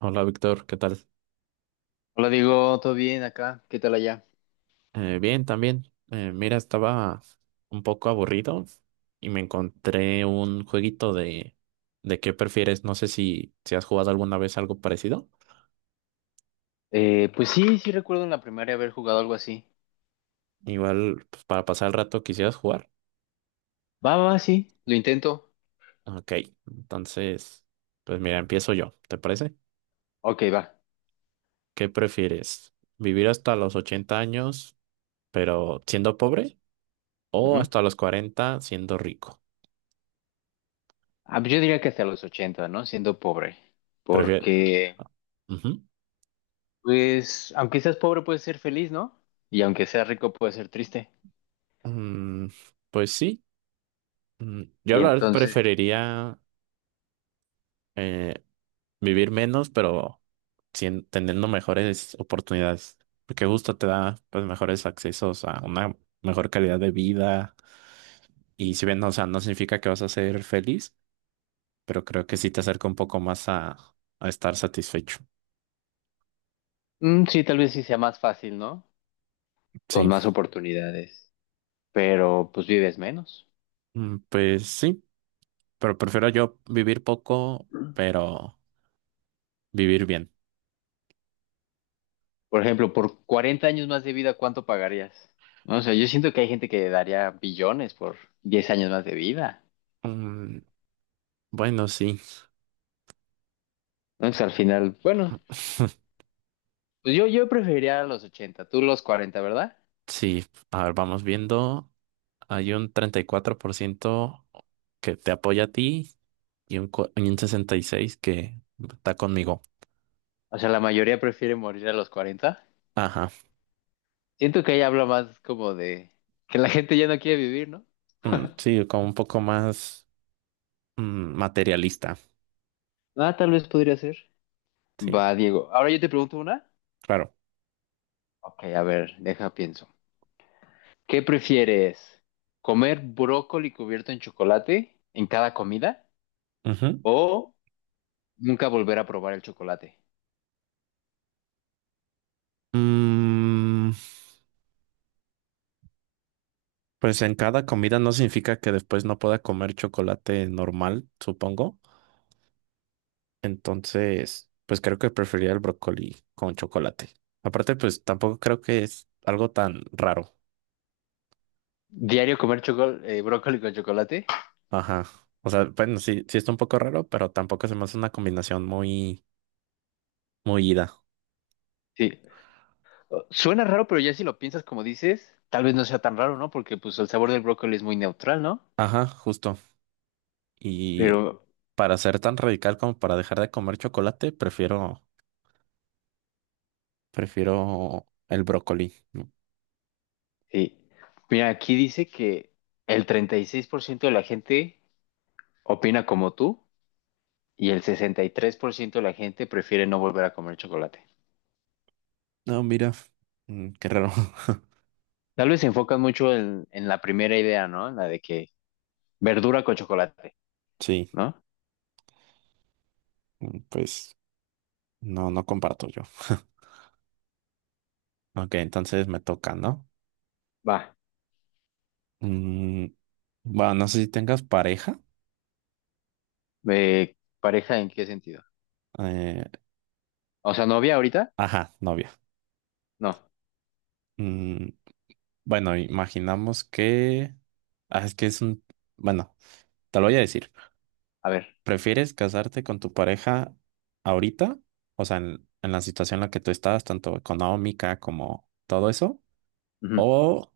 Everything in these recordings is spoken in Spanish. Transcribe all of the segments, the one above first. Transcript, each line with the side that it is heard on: right: Hola Víctor, ¿qué tal?
left: Hola, digo, ¿todo bien acá? ¿Qué tal allá?
right: Bien, también. Mira, estaba un poco aburrido y me encontré un jueguito de qué prefieres. No sé si has jugado alguna vez algo parecido.
left: Pues sí, sí recuerdo en la primaria haber jugado algo así.
right: Igual, pues, para pasar el rato quisieras jugar.
left: Va, va, va, sí, lo intento.
right: Ok, entonces, pues mira, empiezo yo, ¿te parece?
left: Ok, va.
right: ¿Qué prefieres? ¿Vivir hasta los 80 años, pero siendo pobre? ¿O
left: Ujú.
right: hasta los 40 siendo rico?
left: Ah, pues yo diría que hasta los 80, ¿no? Siendo pobre.
right: Prefieres.
left: Porque,
right: Ujú.
left: pues, aunque seas pobre puedes ser feliz, ¿no? Y aunque seas rico puedes ser triste.
right: Mm, pues sí. Yo
left: Y
right: la verdad
left: entonces,
right: preferiría eh, vivir menos, pero sin teniendo mejores oportunidades, porque justo te da pues mejores accesos a una mejor calidad de vida y si bien, o sea, no significa que vas a ser feliz, pero creo que sí te acerca un poco más a estar satisfecho.
left: sí, tal vez sí sea más fácil, ¿no? Con
right: Sí.
left: más oportunidades. Pero, pues vives menos.
right: Pues sí, pero prefiero yo vivir poco, pero vivir bien.
left: Por ejemplo, por 40 años más de vida, ¿cuánto pagarías? No, o sea, yo siento que hay gente que daría billones por 10 años más de vida.
right: Mm, bueno, sí,
left: Entonces, al final, bueno, pues yo preferiría a los 80, tú los 40, ¿verdad?
right: sí, a ver, vamos viendo. Hay un 34% que te apoya a ti y un 66% que está conmigo.
left: O sea, la mayoría prefiere morir a los 40.
right: Ajá.
left: Siento que ahí habla más como de que la gente ya no quiere vivir, ¿no?
right: Mm, sí, como un poco más materialista.
left: Ah, tal vez podría ser.
right: Sí,
left: Va, Diego. Ahora yo te pregunto una.
right: claro.
left: Ok, a ver, deja, pienso. ¿Qué prefieres? ¿Comer brócoli cubierto en chocolate en cada comida?
right: Ujú.
left: ¿O nunca volver a probar el chocolate?
right: Mm, pues en cada comida no significa que después no pueda comer chocolate normal, supongo. Entonces, pues creo que preferiría el brócoli con chocolate. Aparte, pues tampoco creo que es algo tan raro.
left: Diario comer brócoli con chocolate.
right: Ajá. O sea, bueno, sí, sí está un poco raro, pero tampoco se me hace una combinación muy, muy ida.
left: Sí. Suena raro, pero ya si lo piensas como dices, tal vez no sea tan raro, ¿no? Porque pues el sabor del brócoli es muy neutral, ¿no?
right: Ajá, justo. Y
left: Pero
right: para ser tan radical como para dejar de comer chocolate, prefiero el brócoli. No,
left: sí. Mira, aquí dice que el 36% de la gente opina como tú y el 63% de la gente prefiere no volver a comer chocolate.
right: no, mira, qué raro.
left: Tal vez se enfocan mucho en la primera idea, ¿no? En la de que verdura con chocolate,
right: Sí,
left: ¿no?
right: pues no, no comparto yo. Ok, entonces me toca, ¿no?
left: Va.
right: Mm, bueno, no sé si tengas pareja.
left: Eh, ¿Pareja en qué sentido?
right: Eh,
left: O sea, novia ahorita,
right: ajá, novia.
left: no,
right: Mm, Bueno, imaginamos que. Ah, es que es un. Bueno, te lo voy a decir.
left: a ver.
right: ¿Prefieres casarte con tu pareja ahorita? O sea, en la situación en la que tú estás, tanto económica como todo eso.
left: Ujú.
right: ¿O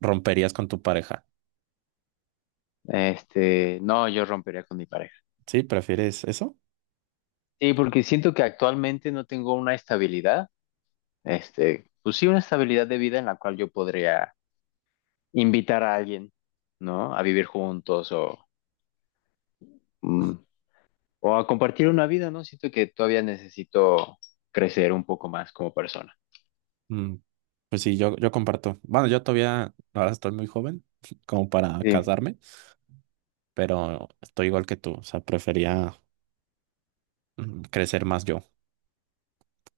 right: romperías con tu pareja?
left: Este, no, yo rompería con mi pareja.
right: ¿Sí? ¿Prefieres eso?
left: Sí, porque siento que actualmente no tengo una estabilidad, este, pues sí, una estabilidad de vida en la cual yo podría invitar a alguien, ¿no? A vivir juntos o, mm, o a compartir una vida, ¿no? Siento que todavía necesito crecer un poco más como persona.
right: Mm, Pues sí, yo comparto. Bueno, yo todavía, ahora estoy muy joven como para
left: Sí,
right: casarme, pero estoy igual que tú. O sea, prefería crecer más yo.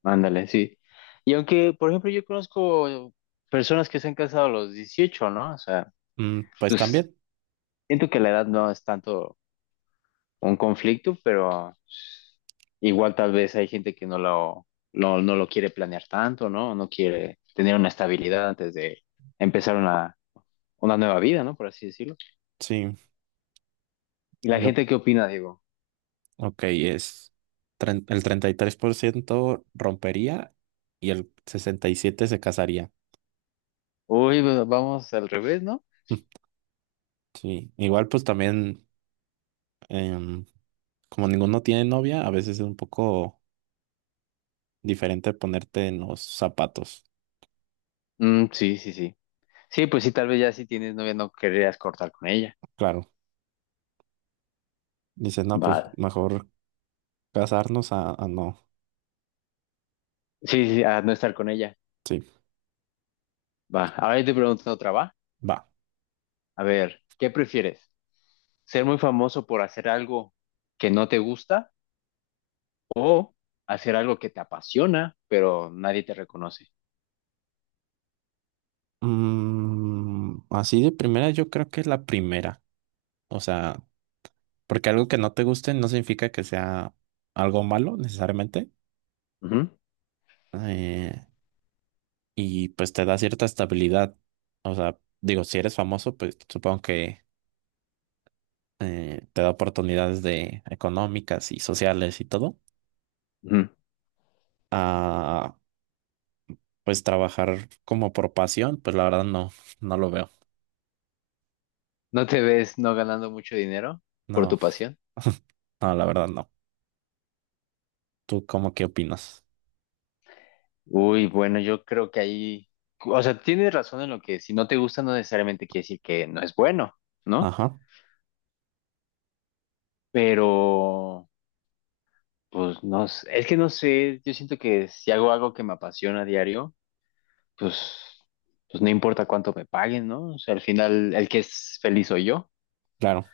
left: ándale, sí. Y aunque, por ejemplo, yo conozco personas que se han casado a los 18, ¿no? O sea,
right: Pues
left: pues
right: también,
left: siento que la edad no es tanto un conflicto, pero igual tal vez hay gente que no lo quiere planear tanto, ¿no? No quiere tener una estabilidad antes de empezar una nueva vida, ¿no? Por así decirlo.
right: sí.
left: ¿Y la
right: Yo
left: gente qué opina, Digo?
right: Ok, el 33% rompería y el 67% se casaría.
left: Uy, pues, vamos al revés, ¿no?
right: Sí, igual pues también, em, como ninguno tiene novia, a veces es un poco diferente ponerte en los zapatos.
left: Mm, sí, sí, sí. Sí, pues sí, tal vez ya si tienes novia no querrías cortar con ella.
right: Claro, dices, no, pues
left: Va.
right: mejor casarnos a no.
left: Sí, sí, sí, a no estar con ella.
right: Sí,
left: Va. Ahora yo te pregunto otra, ¿va?
right: va.
left: A ver, ¿qué prefieres? ¿Ser muy famoso por hacer algo que no te gusta? O hacer algo que te apasiona, pero nadie te reconoce.
right: Así de primera, yo creo que la primera. O sea, porque algo que no te guste no significa que sea algo malo necesariamente.
left: Ujú,
right: Eh, y pues te da cierta estabilidad. O sea, digo, si eres famoso, pues supongo que te da oportunidades de económicas y sociales y todo.
left: ujú.
right: A pues trabajar como por pasión, pues la verdad no, no lo veo.
left: ¿No te ves no ganando mucho dinero por
right: No,
left: tu pasión?
right: no, la verdad no. ¿Tú cómo qué opinas?
left: Uy, bueno, yo creo que ahí, o sea, tienes razón en lo que si no te gusta no necesariamente quiere decir que no es bueno, ¿no?
right: Ajá,
left: Pero, pues no sé, es que no sé, yo siento que si hago algo que me apasiona a diario, pues, pues no importa cuánto me paguen, ¿no? O sea, al final el que es feliz soy yo.
right: claro.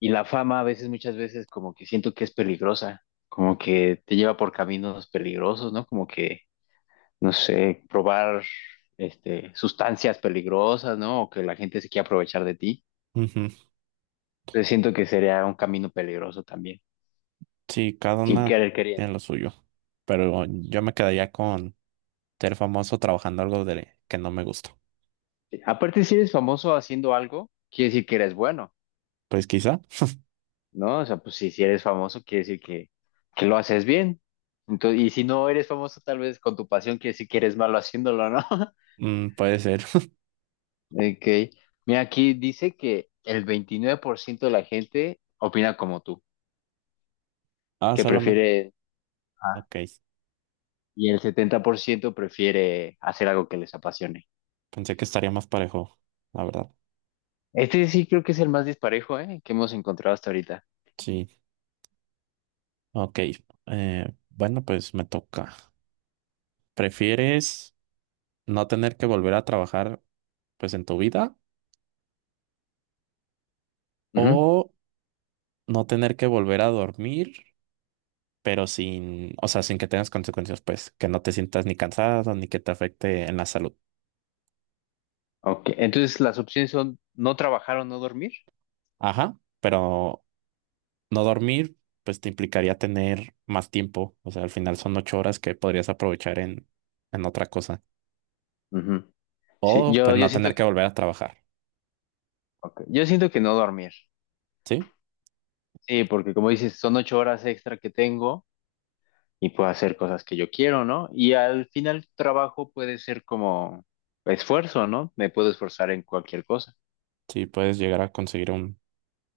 left: Y la fama a veces, muchas veces, como que siento que es peligrosa, como que te lleva por caminos peligrosos, ¿no? Como que, no sé, probar este, sustancias peligrosas, ¿no? O que la gente se quiera aprovechar de ti.
right: Ujú.
left: Entonces siento que sería un camino peligroso también,
right: Sí, cada
left: sin
right: una
left: querer
right: tiene
left: queriendo.
right: lo suyo, pero yo me quedaría con ser famoso trabajando algo de que no me gusta.
left: Aparte, si eres famoso haciendo algo, quiere decir que eres bueno,
right: Pues quizá,
left: ¿no? O sea, pues si eres famoso, quiere decir que lo haces bien. Entonces, y si no eres famoso, tal vez con tu pasión, quiere decir que eres malo haciéndolo, ¿no?
right: puede ser.
left: Ok. Mira, aquí dice que el 29% de la gente opina como tú,
right: Ah,
left: que
right: solamente.
left: prefiere, ah,
right: Ok,
left: y el 70% prefiere hacer algo que les apasione.
right: pensé que estaría más parejo, la verdad.
left: Este sí creo que es el más disparejo, ¿eh? Que hemos encontrado hasta ahorita.
right: Sí, ok. Bueno, pues me toca. ¿Prefieres no tener que volver a trabajar, pues en tu vida?
left: Ujú.
right: ¿O no tener que volver a dormir, pero sin, o sea, sin que tengas consecuencias, pues, que no te sientas ni cansado ni que te afecte en la salud?
left: Ok, entonces las opciones son no trabajar o no dormir.
right: Ajá, pero no dormir, pues te implicaría tener más tiempo. O sea, al final son 8 horas que podrías aprovechar en otra cosa.
left: Ujú. Sí,
right: O
left: yo,
right: pues
left: yo
right: no
left: siento,
right: tener que volver a trabajar.
left: ok, yo siento que no dormir.
right: ¿Sí?
left: Sí, porque como dices, son 8 horas extra que tengo. Y puedo hacer cosas que yo quiero, ¿no? Y al final trabajo puede ser como esfuerzo, ¿no? Me puedo esforzar en cualquier cosa.
right: Sí, puedes llegar a conseguir un.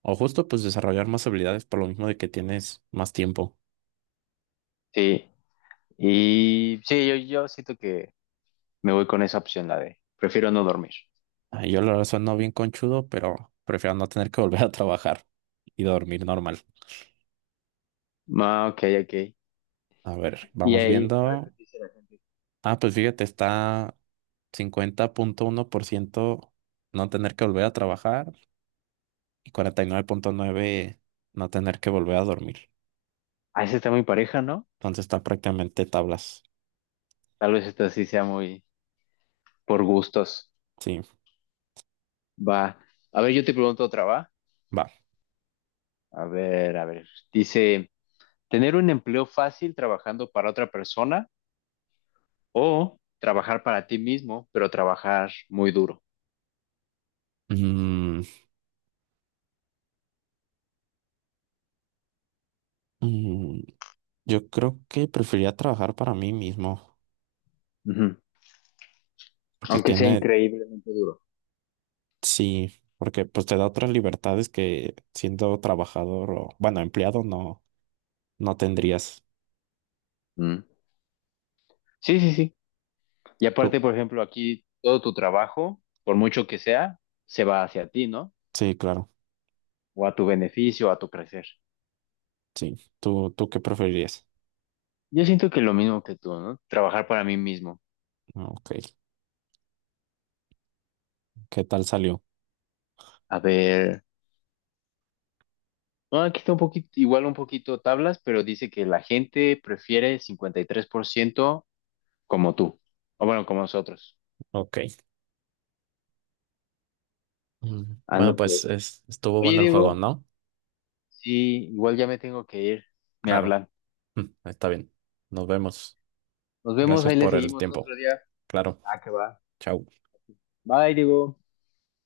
right: O justo pues desarrollar más habilidades por lo mismo de que tienes más tiempo.
left: Sí, y sí, yo siento que me voy con esa opción, la de prefiero no dormir.
right: Ah, yo la verdad sueno bien conchudo, pero prefiero no tener que volver a trabajar y dormir normal.
left: Ah, ok, ok.
right: A ver,
left: Y
right: vamos viendo.
left: ahí, a ver qué dice la gente.
right: Ah, pues fíjate, está 50.1% no tener que volver a trabajar y 49.9% no tener que volver a dormir.
left: Ah, esa está muy pareja, ¿no?
right: Entonces está prácticamente tablas.
left: Tal vez esta sí sea muy por gustos.
right: Sí,
left: Va. A ver, yo te pregunto otra, ¿va?
right: va.
left: A ver, a ver. Dice, ¿tener un empleo fácil trabajando para otra persona? O trabajar para ti mismo, pero trabajar muy duro.
right: Mm, mm, yo creo que preferiría trabajar para mí mismo.
left: Ujú.
right: Porque
left: Aunque sea
right: tiene,
left: increíblemente duro.
right: sí, porque pues te da otras libertades que siendo trabajador o, bueno, empleado no, no tendrías.
left: Mm. Sí, sí, sí. Y
right: Tú,
left: aparte, por ejemplo, aquí todo tu trabajo, por mucho que sea, se va hacia ti, ¿no?
right: sí, claro,
left: O a tu beneficio, a tu crecer.
right: sí. ¿Tú qué preferirías?
left: Yo siento que lo mismo que tú, ¿no? Trabajar para mí mismo.
right: Ah, Ok, ¿qué tal salió?
left: A ver, no, aquí está un poquito, igual un poquito tablas, pero dice que la gente prefiere 53% como tú. O bueno, como nosotros.
right: Ok. Bueno,
left: Anda
right: pues
left: pues.
right: estuvo
left: Oye,
right: bueno el juego,
left: Diego.
right: ¿no?
left: Sí, igual ya me tengo que ir. Me
right: Claro.
left: hablan.
right: Está bien. Nos vemos.
left: Nos vemos,
right: Gracias
left: ahí le
right: por el
left: seguimos otro
right: tiempo.
left: día.
right: Claro.
left: Ah, que va.
right: Chao.
left: Bye, Diego.